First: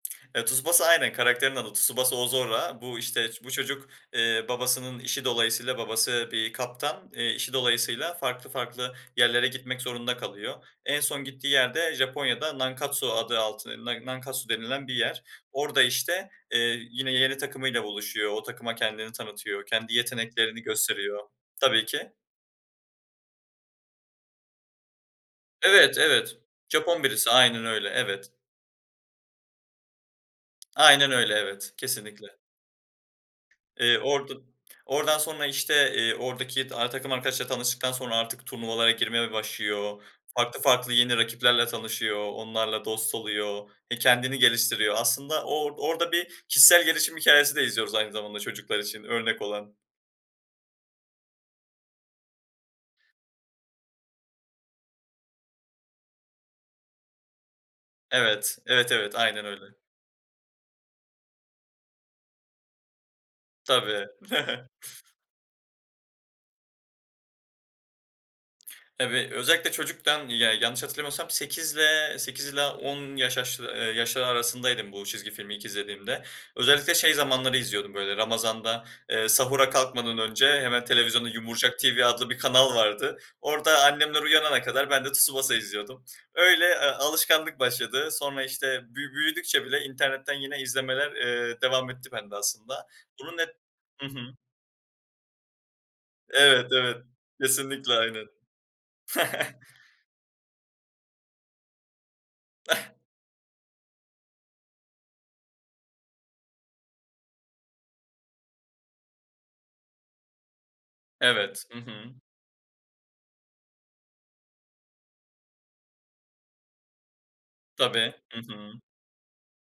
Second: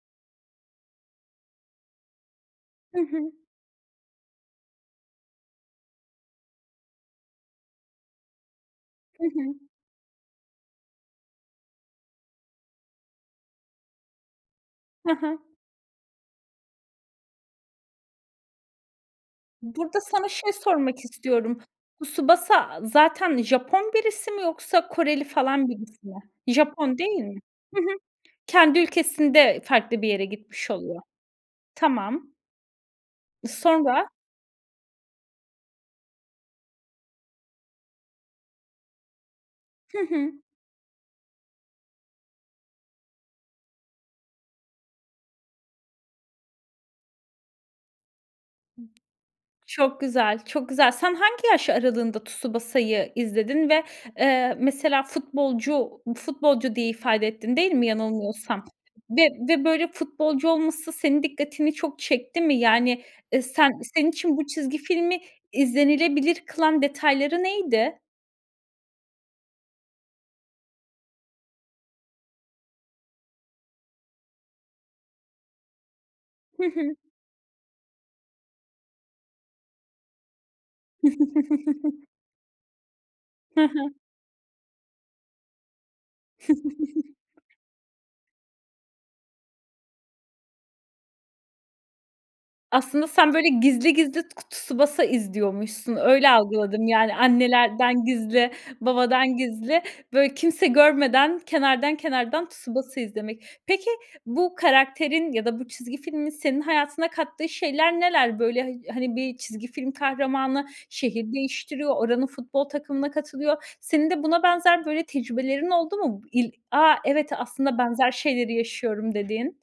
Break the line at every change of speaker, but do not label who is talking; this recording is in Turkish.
Ya, Tsubasa Aynen, karakterin adı Tsubasa Oozora.
Hı
Bu, işte,
hı.
iş bu çocuk, eee, babasının işi dolayısıyla babası bir kaptan, eee, işi dolayısıyla farklı farklı
Hı
yerlere
hı.
gitmek zorunda kalıyor. En son gittiği yer de Japonya'da Nankatsu adı altı N Nankatsu denilen bir
Ha
yer.
ha.
Orada, işte, eee, yine yeni takımıyla buluşuyor, o takıma kendini tanıtıyor, kendi
Burada sana şey
yeteneklerini
sormak
gösteriyor.
istiyorum.
Tabii ki.
Tsubasa zaten Japon birisi mi yoksa Koreli falan
Evet,
birisi mi?
evet.
Japon,
Japon
değil
birisi
mi?
aynen
Hı
öyle,
hı.
evet.
Kendi ülkesinde farklı bir yere gitmiş oluyor.
Aynen öyle, evet,
Tamam.
kesinlikle.
Iıı,
Eee,
sonra?
orada oradan sonra, işte, eee, oradaki, aaa, takım arkadaşla tanıştıktan sonra artık turnuvalara girmeye
Hı
başlıyor.
hı.
Farklı farklı yeni rakiplerle tanışıyor, onlarla dost oluyor, he kendini geliştiriyor. Aslında o or orada bir kişisel gelişim hikâyesi de izliyoruz aynı zamanda çocuklar
Hı.
için örnek olan.
Çok güzel, çok güzel. Sen hangi yaş aralığında Tsubasa'yı izledin ve, eee, mesela futbolcu, futbolcu diye ifade ettin, değil mi
Evet.
yanılmıyorsam
Evet evet,
ve
aynen öyle.
ve böyle futbolcu olması senin dikkatini çok çekti mi? Yani, eee, sen
Tabii.
senin için bu çizgi filmi izlenilebilir kılan detayları neydi?
Tabii. Özellikle çocukken, ya yanlış hatırlamıyorsam 8'le 8 ile 10 yaş yaş eee, yaşları arasındaydım bu çizgi filmi ilk izlediğimde.
Hı
Özellikle
hı.
şey zamanları izliyordum, böyle, Ramazan'da, eee, sahura kalkmadan önce hemen televizyonda Yumurcak TV adlı bir kanal vardı.
Ha
Orada
ha.
annemler uyanana kadar ben de Tsubasa izliyordum. Öyle, eee, alışkanlık başladı. Sonra, işte, bü büyüdükçe bile internetten yine izlemeler, eee, devam etti bende aslında.
Aslında sen
Bunun net
böyle gizli
Hı
gizli
hı.
k Tsubasa izliyormuşsun, öyle
Evet,
algıladım
evet,
yani,
kesinlikle
annelerden
aynen.
gizli, babadan gizli, böyle, kimse görmeden kenardan kenardan Tsubasa izlemek. Peki bu karakterin ya da bu çizgi filmin senin hayatına kattığı şeyler neler? Böyle hay hani bir çizgi film kahramanı şehir
Evet. Hı
değiştiriyor,
hı.
oranın futbol takımına katılıyor. Senin de buna benzer böyle tecrübelerin oldu mu? Bu il a, evet, aslında benzer
Tabii. Hı
şeyleri
hı.
yaşıyorum dediğin?